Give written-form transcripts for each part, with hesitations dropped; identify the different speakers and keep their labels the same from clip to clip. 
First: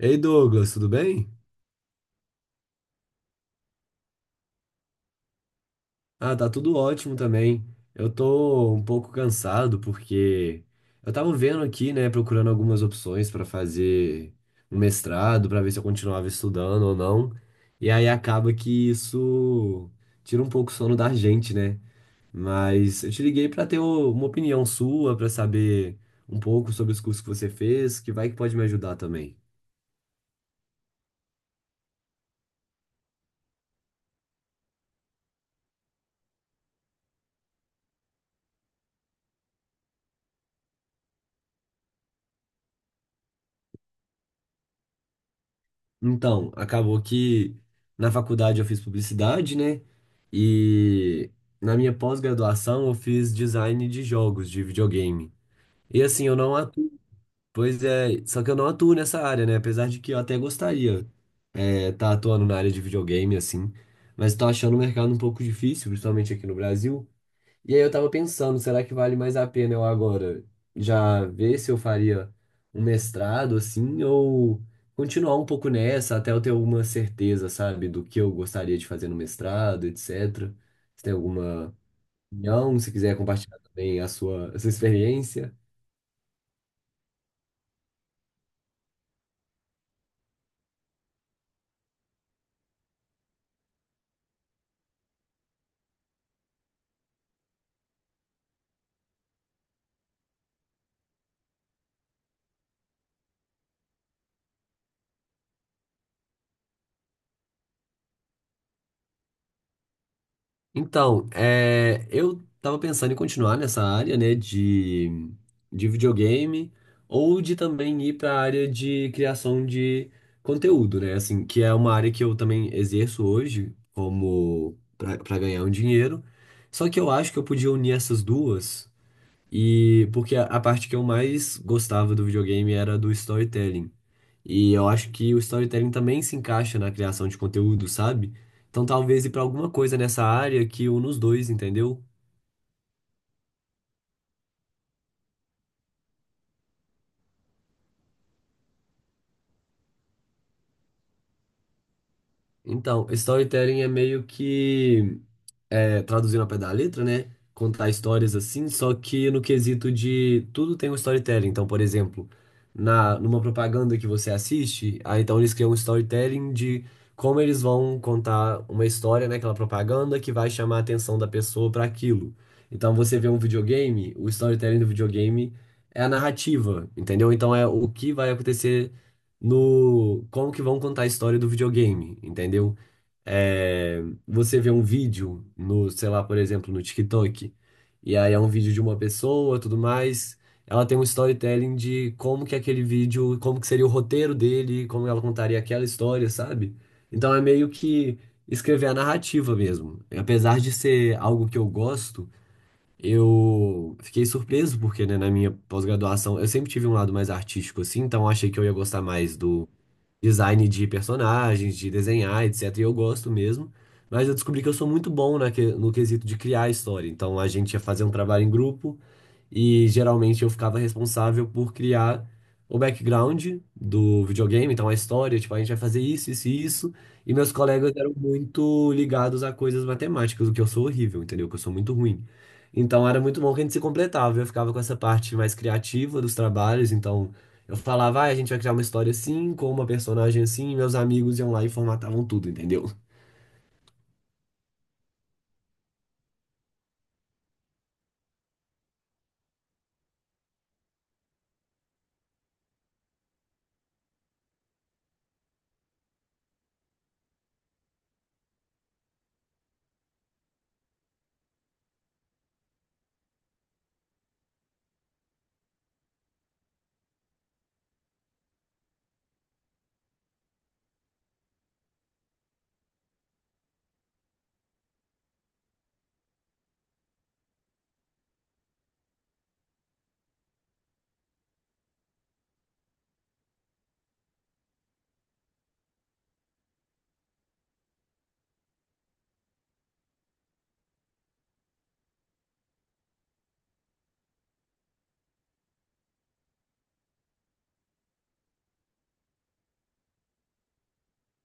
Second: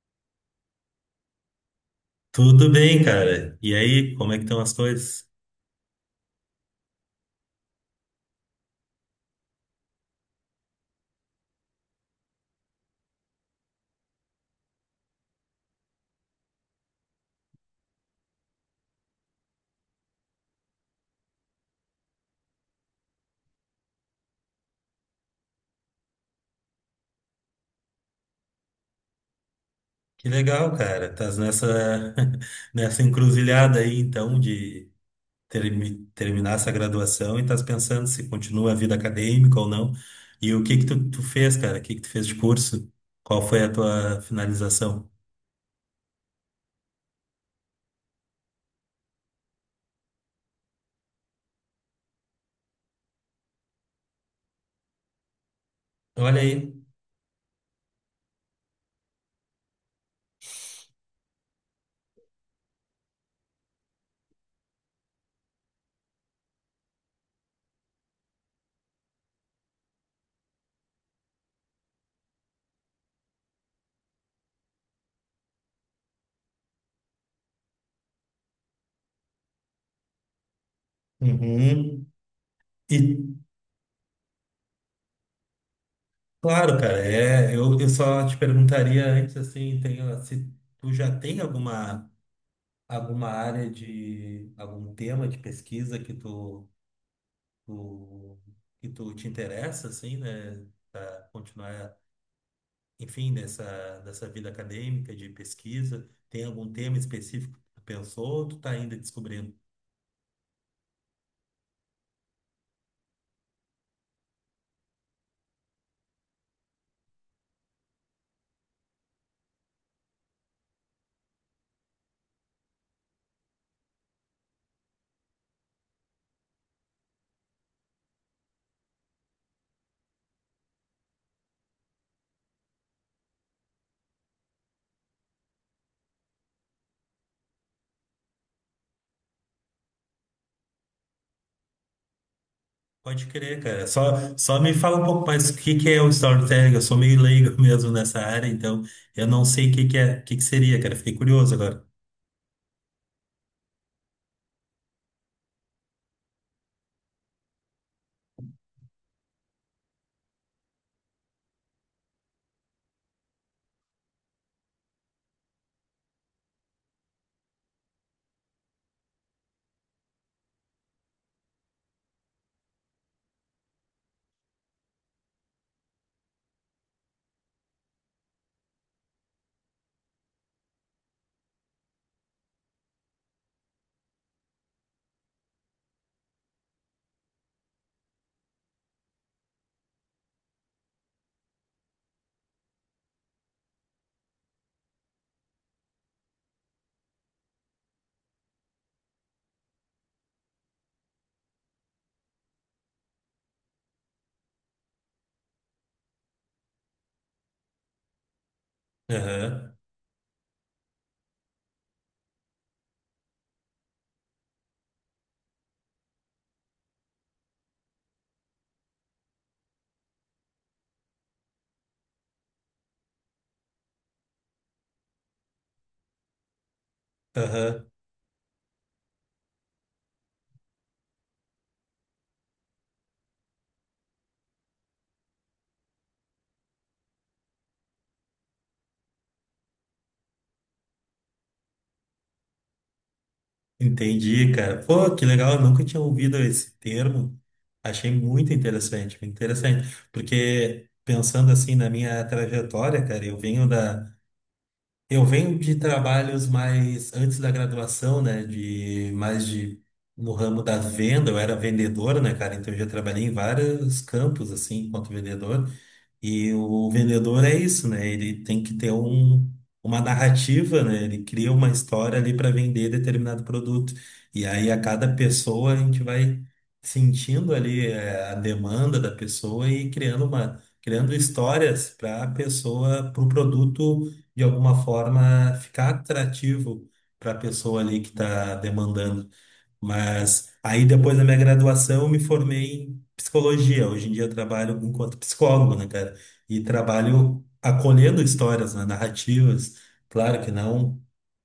Speaker 1: Ei Douglas, tudo bem?
Speaker 2: Tudo bem, cara. E aí, como é que estão as coisas?
Speaker 1: Ah, tá tudo ótimo também. Eu tô um pouco cansado porque eu tava vendo aqui, né, procurando algumas opções pra fazer um mestrado, pra ver se eu continuava estudando ou não. E aí acaba que isso tira um pouco o sono da gente, né? Mas eu te liguei pra ter uma opinião sua, pra saber um pouco sobre os cursos que você fez, que vai que pode me ajudar também.
Speaker 2: Que legal, cara. Estás nessa nessa encruzilhada aí, então, de terminar essa graduação e estás pensando se continua a vida acadêmica ou não. E o que que tu fez, cara? O que que tu fez de curso? Qual foi a tua finalização?
Speaker 1: Então, acabou que na faculdade eu fiz publicidade, né? E na minha pós-graduação eu fiz design de jogos de videogame. E assim, eu
Speaker 2: Olha
Speaker 1: não
Speaker 2: aí.
Speaker 1: atuo, pois é, só que eu não atuo nessa área, né? Apesar de que eu até gostaria tá atuando na área de videogame, assim, mas tô achando o mercado um pouco difícil, principalmente aqui no Brasil. E aí eu tava pensando, será que vale mais a pena eu agora já ver se eu faria um mestrado assim ou continuar um pouco nessa até eu ter alguma certeza, sabe, do que eu gostaria de fazer no mestrado, etc. Se tem alguma
Speaker 2: Uhum.
Speaker 1: opinião, se
Speaker 2: E
Speaker 1: quiser compartilhar também a sua experiência.
Speaker 2: claro, cara, é, eu só te perguntaria antes assim, tem, se tu já tem alguma área de algum tema de pesquisa que tu tu te interessa assim, né, para continuar, enfim, nessa vida acadêmica de pesquisa? Tem algum tema específico que tu pensou ou tu tá ainda descobrindo?
Speaker 1: Então, eu tava pensando em continuar nessa área, né, de videogame, ou de também ir para a área de criação de conteúdo, né, assim, que é uma área que eu também exerço hoje como para ganhar um dinheiro. Só que eu acho que eu podia unir essas duas e porque a parte que eu mais gostava do videogame era do storytelling. E eu acho que o storytelling também se encaixa na criação de conteúdo, sabe? Então talvez ir pra alguma coisa nessa área que une os dois, entendeu?
Speaker 2: Pode crer, cara. Só me fala um pouco mais o que que é o storytelling. Eu sou meio leigo mesmo nessa área, então eu não sei o que que é, o que que seria, cara. Fiquei curioso agora.
Speaker 1: Então, storytelling é meio que traduzindo ao pé da letra, né? Contar histórias assim, só que no quesito de tudo tem um storytelling. Então, por exemplo, numa propaganda que você assiste, aí então eles criam um storytelling de como eles vão contar uma história naquela propaganda que vai chamar a atenção da pessoa para aquilo. Então, você vê um videogame, o storytelling do videogame é a narrativa, entendeu? Então, é o que vai acontecer no. Como que vão contar a história do videogame, entendeu? é, Você vê um vídeo no, sei lá, por exemplo, no TikTok, e aí é um vídeo de uma pessoa, tudo mais, ela tem um storytelling de como que aquele vídeo, como que seria o roteiro dele, como ela contaria aquela história, sabe? Então é meio que escrever a narrativa mesmo. Apesar de ser algo que eu gosto, eu fiquei surpreso porque, né, na minha pós-graduação, eu sempre tive um lado mais artístico, assim, então eu achei que eu ia gostar mais do
Speaker 2: Aham.
Speaker 1: design de personagens, de desenhar, etc. E eu gosto mesmo. Mas eu descobri que eu sou muito bom no quesito de criar a história. Então a gente ia fazer um trabalho em grupo e geralmente eu ficava responsável por criar o background do videogame, então a história, tipo, a gente vai fazer isso, isso e isso. E meus
Speaker 2: Aham.
Speaker 1: colegas eram muito ligados a coisas matemáticas, o que eu sou horrível, entendeu? Que eu sou muito ruim. Então era muito bom que a gente se completava. Eu ficava com essa parte mais criativa dos trabalhos, então eu falava, ah, a gente vai criar uma história assim, com uma personagem assim, e meus amigos iam lá e formatavam tudo, entendeu?
Speaker 2: Entendi, cara. Pô, que legal, eu nunca tinha ouvido esse termo. Achei muito interessante, porque pensando assim na minha trajetória, cara, eu venho da eu venho de trabalhos mais antes da graduação, né, de mais de no ramo da venda, eu era vendedor, né, cara, então eu já trabalhei em vários campos assim, enquanto vendedor. E o vendedor é isso, né? Ele tem que ter um, uma narrativa, né? Ele cria uma história ali para vender determinado produto. E aí a cada pessoa a gente vai sentindo ali a demanda da pessoa e criando uma, criando histórias para a pessoa, para o produto de alguma forma ficar atrativo para a pessoa ali que está demandando. Mas aí depois da minha graduação eu me formei em psicologia. Hoje em dia eu trabalho enquanto psicólogo, né, cara? E trabalho acolhendo histórias, né, narrativas. Claro que não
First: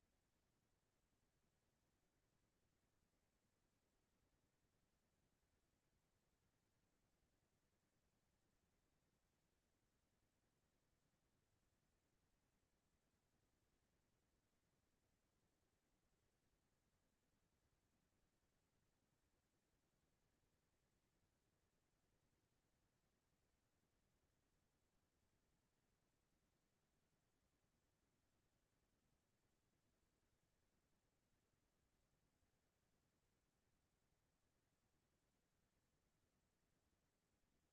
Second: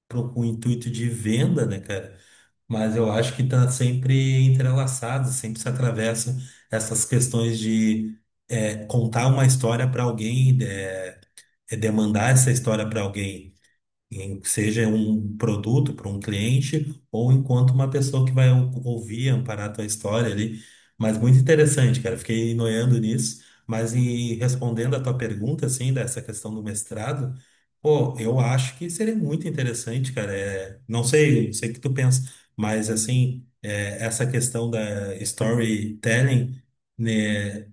Speaker 2: com o intuito de venda, né, cara? Mas eu acho que tá sempre entrelaçado, sempre se atravessa essas questões de contar uma história para alguém, demandar essa história para alguém seja um produto para um cliente ou enquanto uma pessoa que vai ouvir, amparar a tua história ali. Mas muito interessante, cara. Fiquei noiando nisso. Mas e respondendo a tua pergunta, assim, dessa questão do mestrado, pô, eu acho que seria muito interessante, cara. É, não sei, eu sei o que tu pensa, mas assim, é, essa questão da storytelling, né?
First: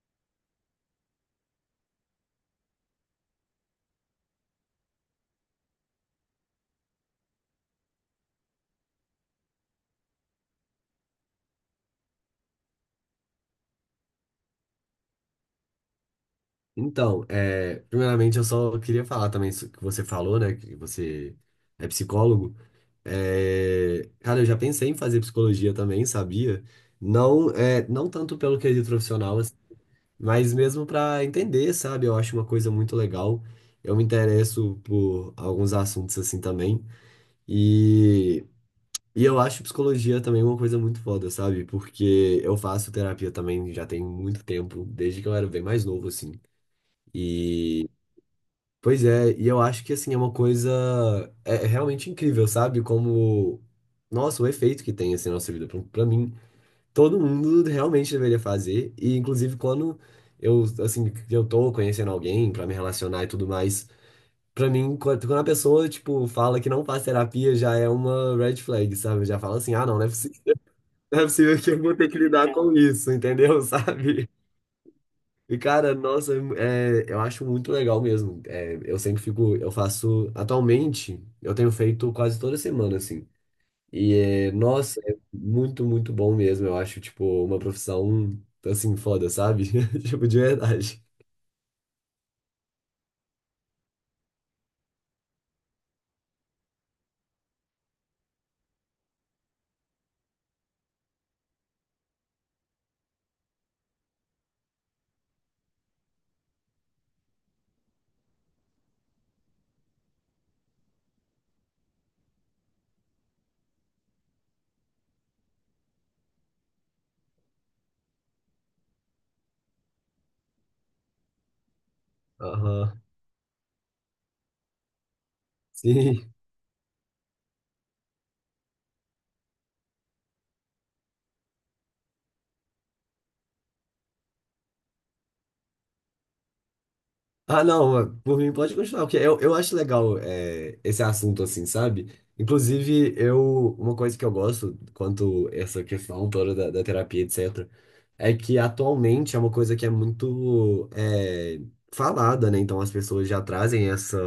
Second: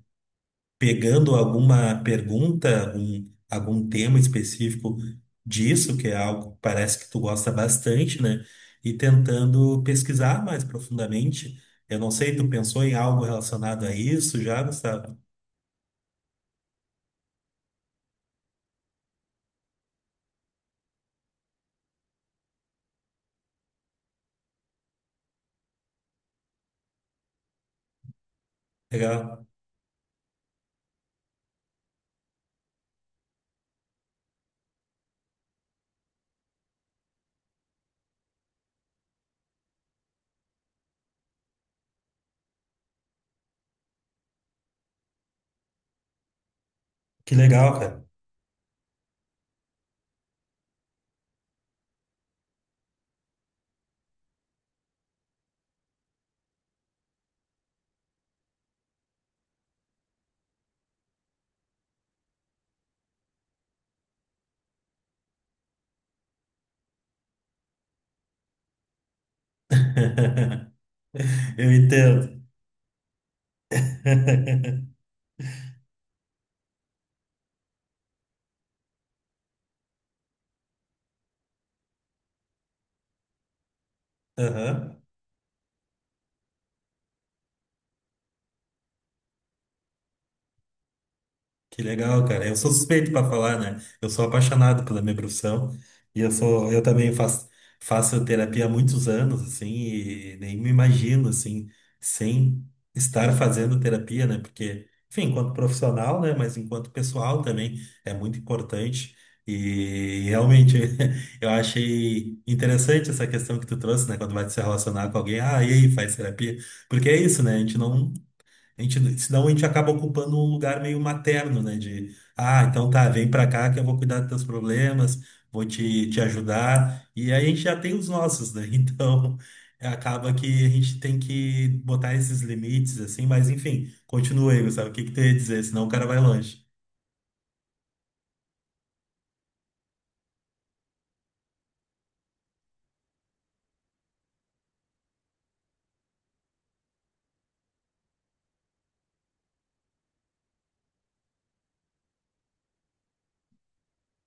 Speaker 2: Pegando alguma pergunta, algum, algum tema específico disso, que é algo que parece que tu gosta bastante, né? E tentando pesquisar mais profundamente. Eu não sei, tu pensou em algo relacionado a isso já, Gustavo?
Speaker 1: Então, primeiramente eu só queria falar também isso que você falou, né? Que você é psicólogo. Cara, eu já pensei em fazer psicologia também, sabia? Não, não tanto pelo quesito profissional,
Speaker 2: Legal.
Speaker 1: assim, mas mesmo para entender, sabe? Eu acho uma coisa muito legal. Eu me interesso por alguns assuntos assim também. E, eu acho psicologia também uma coisa muito foda, sabe? Porque eu faço terapia também já tem muito tempo, desde que eu era bem mais novo, assim.
Speaker 2: Que legal, cara.
Speaker 1: Pois é, e eu acho que assim é uma coisa é realmente incrível, sabe? Como nossa, o efeito que tem assim na nossa vida. Pra mim, todo mundo realmente deveria fazer e inclusive quando eu assim, que eu tô conhecendo alguém pra me relacionar e tudo mais, pra mim quando a pessoa tipo fala que não faz terapia já é uma red flag, sabe? Já fala assim: "Ah, não, não é possível, não é possível
Speaker 2: Eu
Speaker 1: que eu vou ter que
Speaker 2: entendo.
Speaker 1: lidar com isso", entendeu? Sabe? E, cara, nossa, eu acho muito legal mesmo. Eu sempre fico, eu faço, atualmente, eu tenho feito quase toda semana, assim. E, é,
Speaker 2: Aham.
Speaker 1: nossa, é muito, muito bom mesmo. Eu acho, tipo, uma profissão, assim, foda, sabe? Tipo, de verdade.
Speaker 2: Que legal, cara. Eu sou suspeito para falar, né? Eu sou apaixonado pela minha profissão e eu sou, eu também faço, faço terapia há muitos anos, assim, e nem me imagino, assim, sem estar fazendo terapia, né? Porque, enfim, enquanto profissional, né? Mas enquanto pessoal também é muito importante. E realmente eu achei interessante essa questão que tu trouxe, né? Quando vai se relacionar com alguém, ah, e aí, faz terapia? Porque é isso, né? A gente não a gente, senão a gente acaba ocupando um lugar meio materno, né? De, ah, então
Speaker 1: Aham.
Speaker 2: tá, vem pra cá que eu vou cuidar dos teus problemas, vou te
Speaker 1: Sim.
Speaker 2: ajudar. E aí a gente já tem os nossos, né? Então acaba que a gente tem que botar esses limites, assim, mas enfim, continua aí, sabe? O que que tu ia dizer? Senão o cara vai longe.
Speaker 1: Ah, não, por mim pode continuar, porque eu acho legal esse assunto, assim, sabe? Inclusive, uma coisa que eu gosto quanto essa questão toda da terapia, etc. é que atualmente é uma coisa que é muito falada, né? Então as pessoas já trazem essa,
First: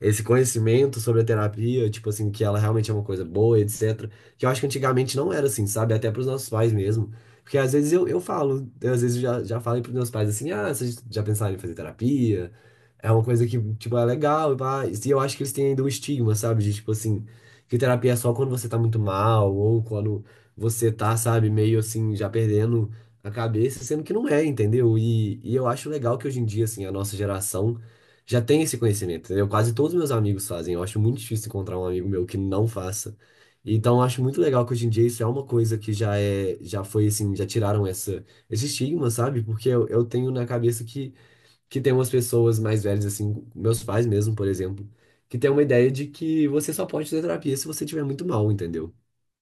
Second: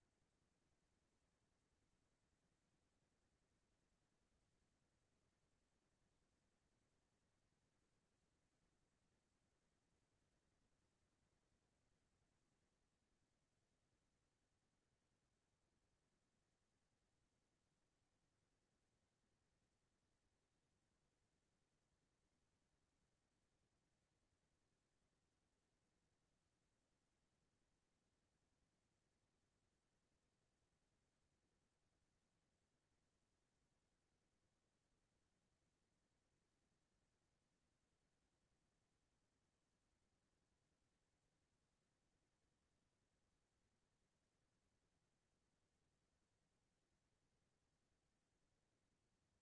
Speaker 1: esse conhecimento sobre a terapia, tipo assim, que ela realmente é uma coisa boa, etc. Que eu acho que antigamente não era assim, sabe? Até pros nossos pais mesmo. Porque às vezes eu falo, eu, às vezes já falei pros meus pais assim, ah, vocês já pensaram em fazer terapia? É uma coisa que, tipo, é legal, e pá. E eu acho que eles têm ainda um estigma, sabe? De, tipo assim, que terapia é só quando você tá muito mal, ou quando você tá, sabe, meio assim, já perdendo a cabeça, sendo que não é, entendeu? E, eu acho legal que hoje em dia, assim, a nossa geração já tem esse conhecimento, entendeu? Quase todos os meus amigos fazem. Eu acho muito difícil encontrar um amigo meu que não faça. Então, eu acho muito legal que hoje em dia isso é uma coisa que já é, já foi assim, já tiraram essa, esse estigma, sabe? Porque eu tenho na cabeça que tem umas pessoas mais velhas, assim, meus pais mesmo, por exemplo, que tem uma ideia de que você só pode fazer terapia se você estiver muito mal, entendeu?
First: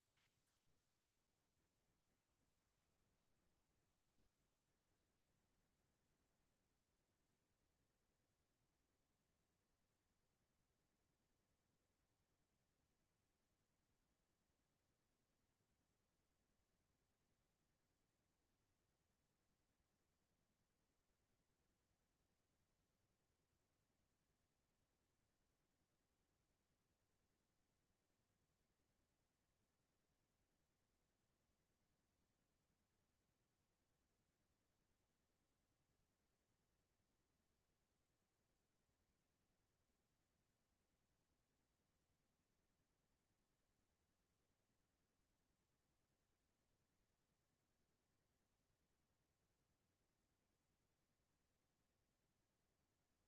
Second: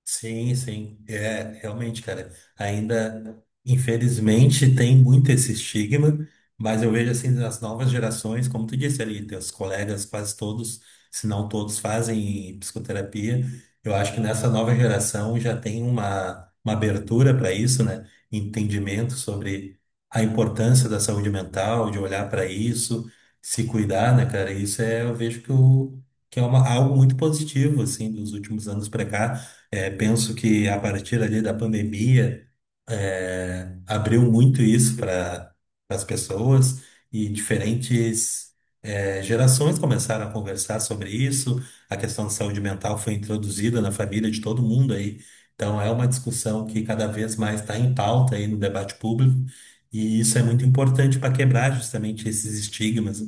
Speaker 2: Sim, sim, é realmente, cara. Ainda, infelizmente, tem muito esse estigma, mas eu vejo assim nas novas gerações, como tu disse ali, teus colegas, quase todos, se não todos, fazem psicoterapia. Eu acho que nessa nova geração já tem uma abertura para isso, né? Entendimento sobre a importância da saúde mental, de olhar para isso, se cuidar, né, cara? Isso é, eu vejo que, o, que é uma, algo muito positivo, assim, dos últimos anos para cá penso que a partir ali da pandemia, abriu muito isso para as pessoas e diferentes gerações começaram a conversar sobre isso. A questão de saúde mental foi introduzida na família de todo mundo aí. Então é uma discussão que cada vez mais está em pauta aí no debate público e isso é muito importante para quebrar justamente esses estigmas.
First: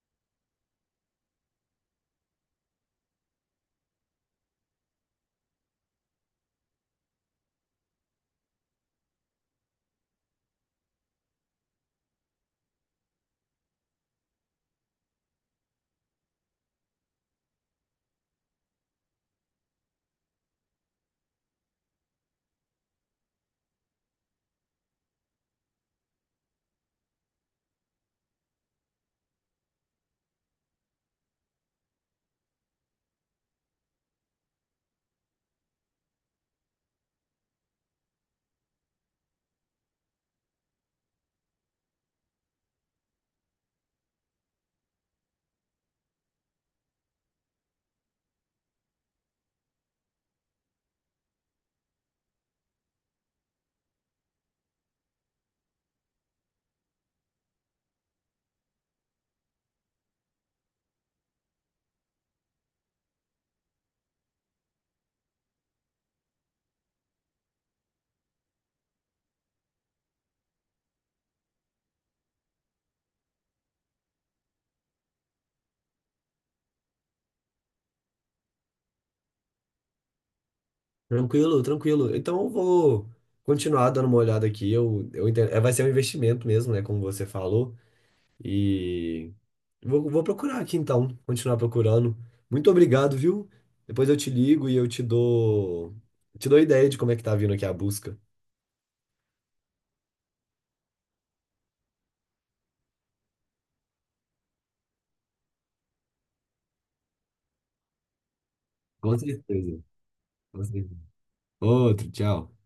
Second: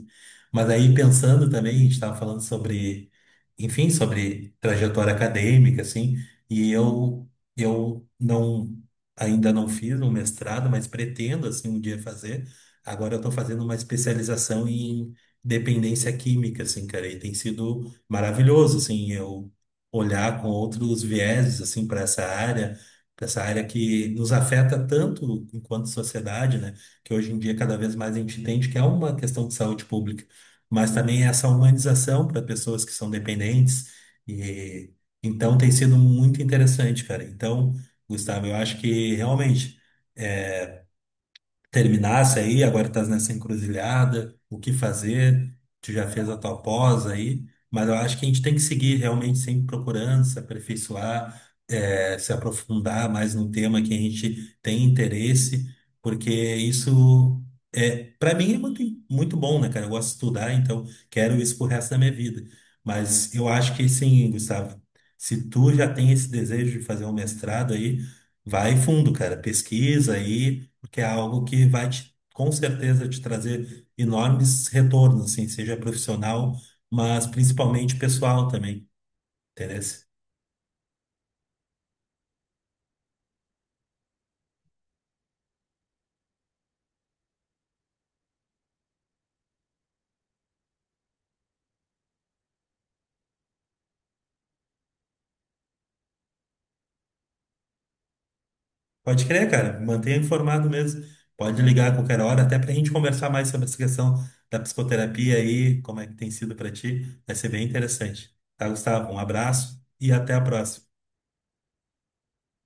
Speaker 2: Mas aí pensando também, a gente estava falando sobre, enfim, sobre trajetória acadêmica, assim, e eu não ainda não fiz um mestrado, mas pretendo assim um dia fazer. Agora eu estou fazendo uma especialização em dependência química, assim, cara, e tem sido maravilhoso, assim, eu olhar com outros vieses assim para essa área que nos afeta tanto enquanto sociedade, né? Que hoje em dia cada vez mais a gente entende que é uma questão de saúde pública, mas também essa humanização para pessoas que são dependentes e então tem sido muito interessante, cara. Então Gustavo, eu acho que realmente terminasse aí, agora estás nessa encruzilhada, o que fazer, tu já fez a tua pós aí, mas eu acho que a gente tem que seguir realmente sempre procurando se aperfeiçoar, se aprofundar mais num tema que a gente tem interesse, porque isso para mim é muito, muito bom, né, cara? Eu gosto de estudar, então quero isso pro resto da minha vida. Mas eu acho que sim, Gustavo, se tu já tem esse desejo de fazer um mestrado aí, vai fundo, cara, pesquisa aí, porque é algo que vai te, com certeza te trazer enormes retornos, assim, seja profissional, mas principalmente pessoal também, entendeu?
Speaker 1: Tranquilo, tranquilo. Então eu vou continuar dando uma olhada aqui. Eu entendo. Vai ser um investimento mesmo, né? Como você falou. E vou procurar aqui então, continuar procurando. Muito obrigado, viu? Depois eu te ligo e eu te dou ideia de como é que tá vindo aqui a busca.
Speaker 2: Pode crer, cara, mantenha informado mesmo. Pode ligar a qualquer hora, até para a gente conversar mais sobre essa questão da psicoterapia aí, como é que tem sido para ti. Vai ser bem interessante. Tá, Gustavo?
Speaker 1: Com
Speaker 2: Um
Speaker 1: certeza.
Speaker 2: abraço e até a
Speaker 1: Com
Speaker 2: próxima.
Speaker 1: certeza. Outro, tchau.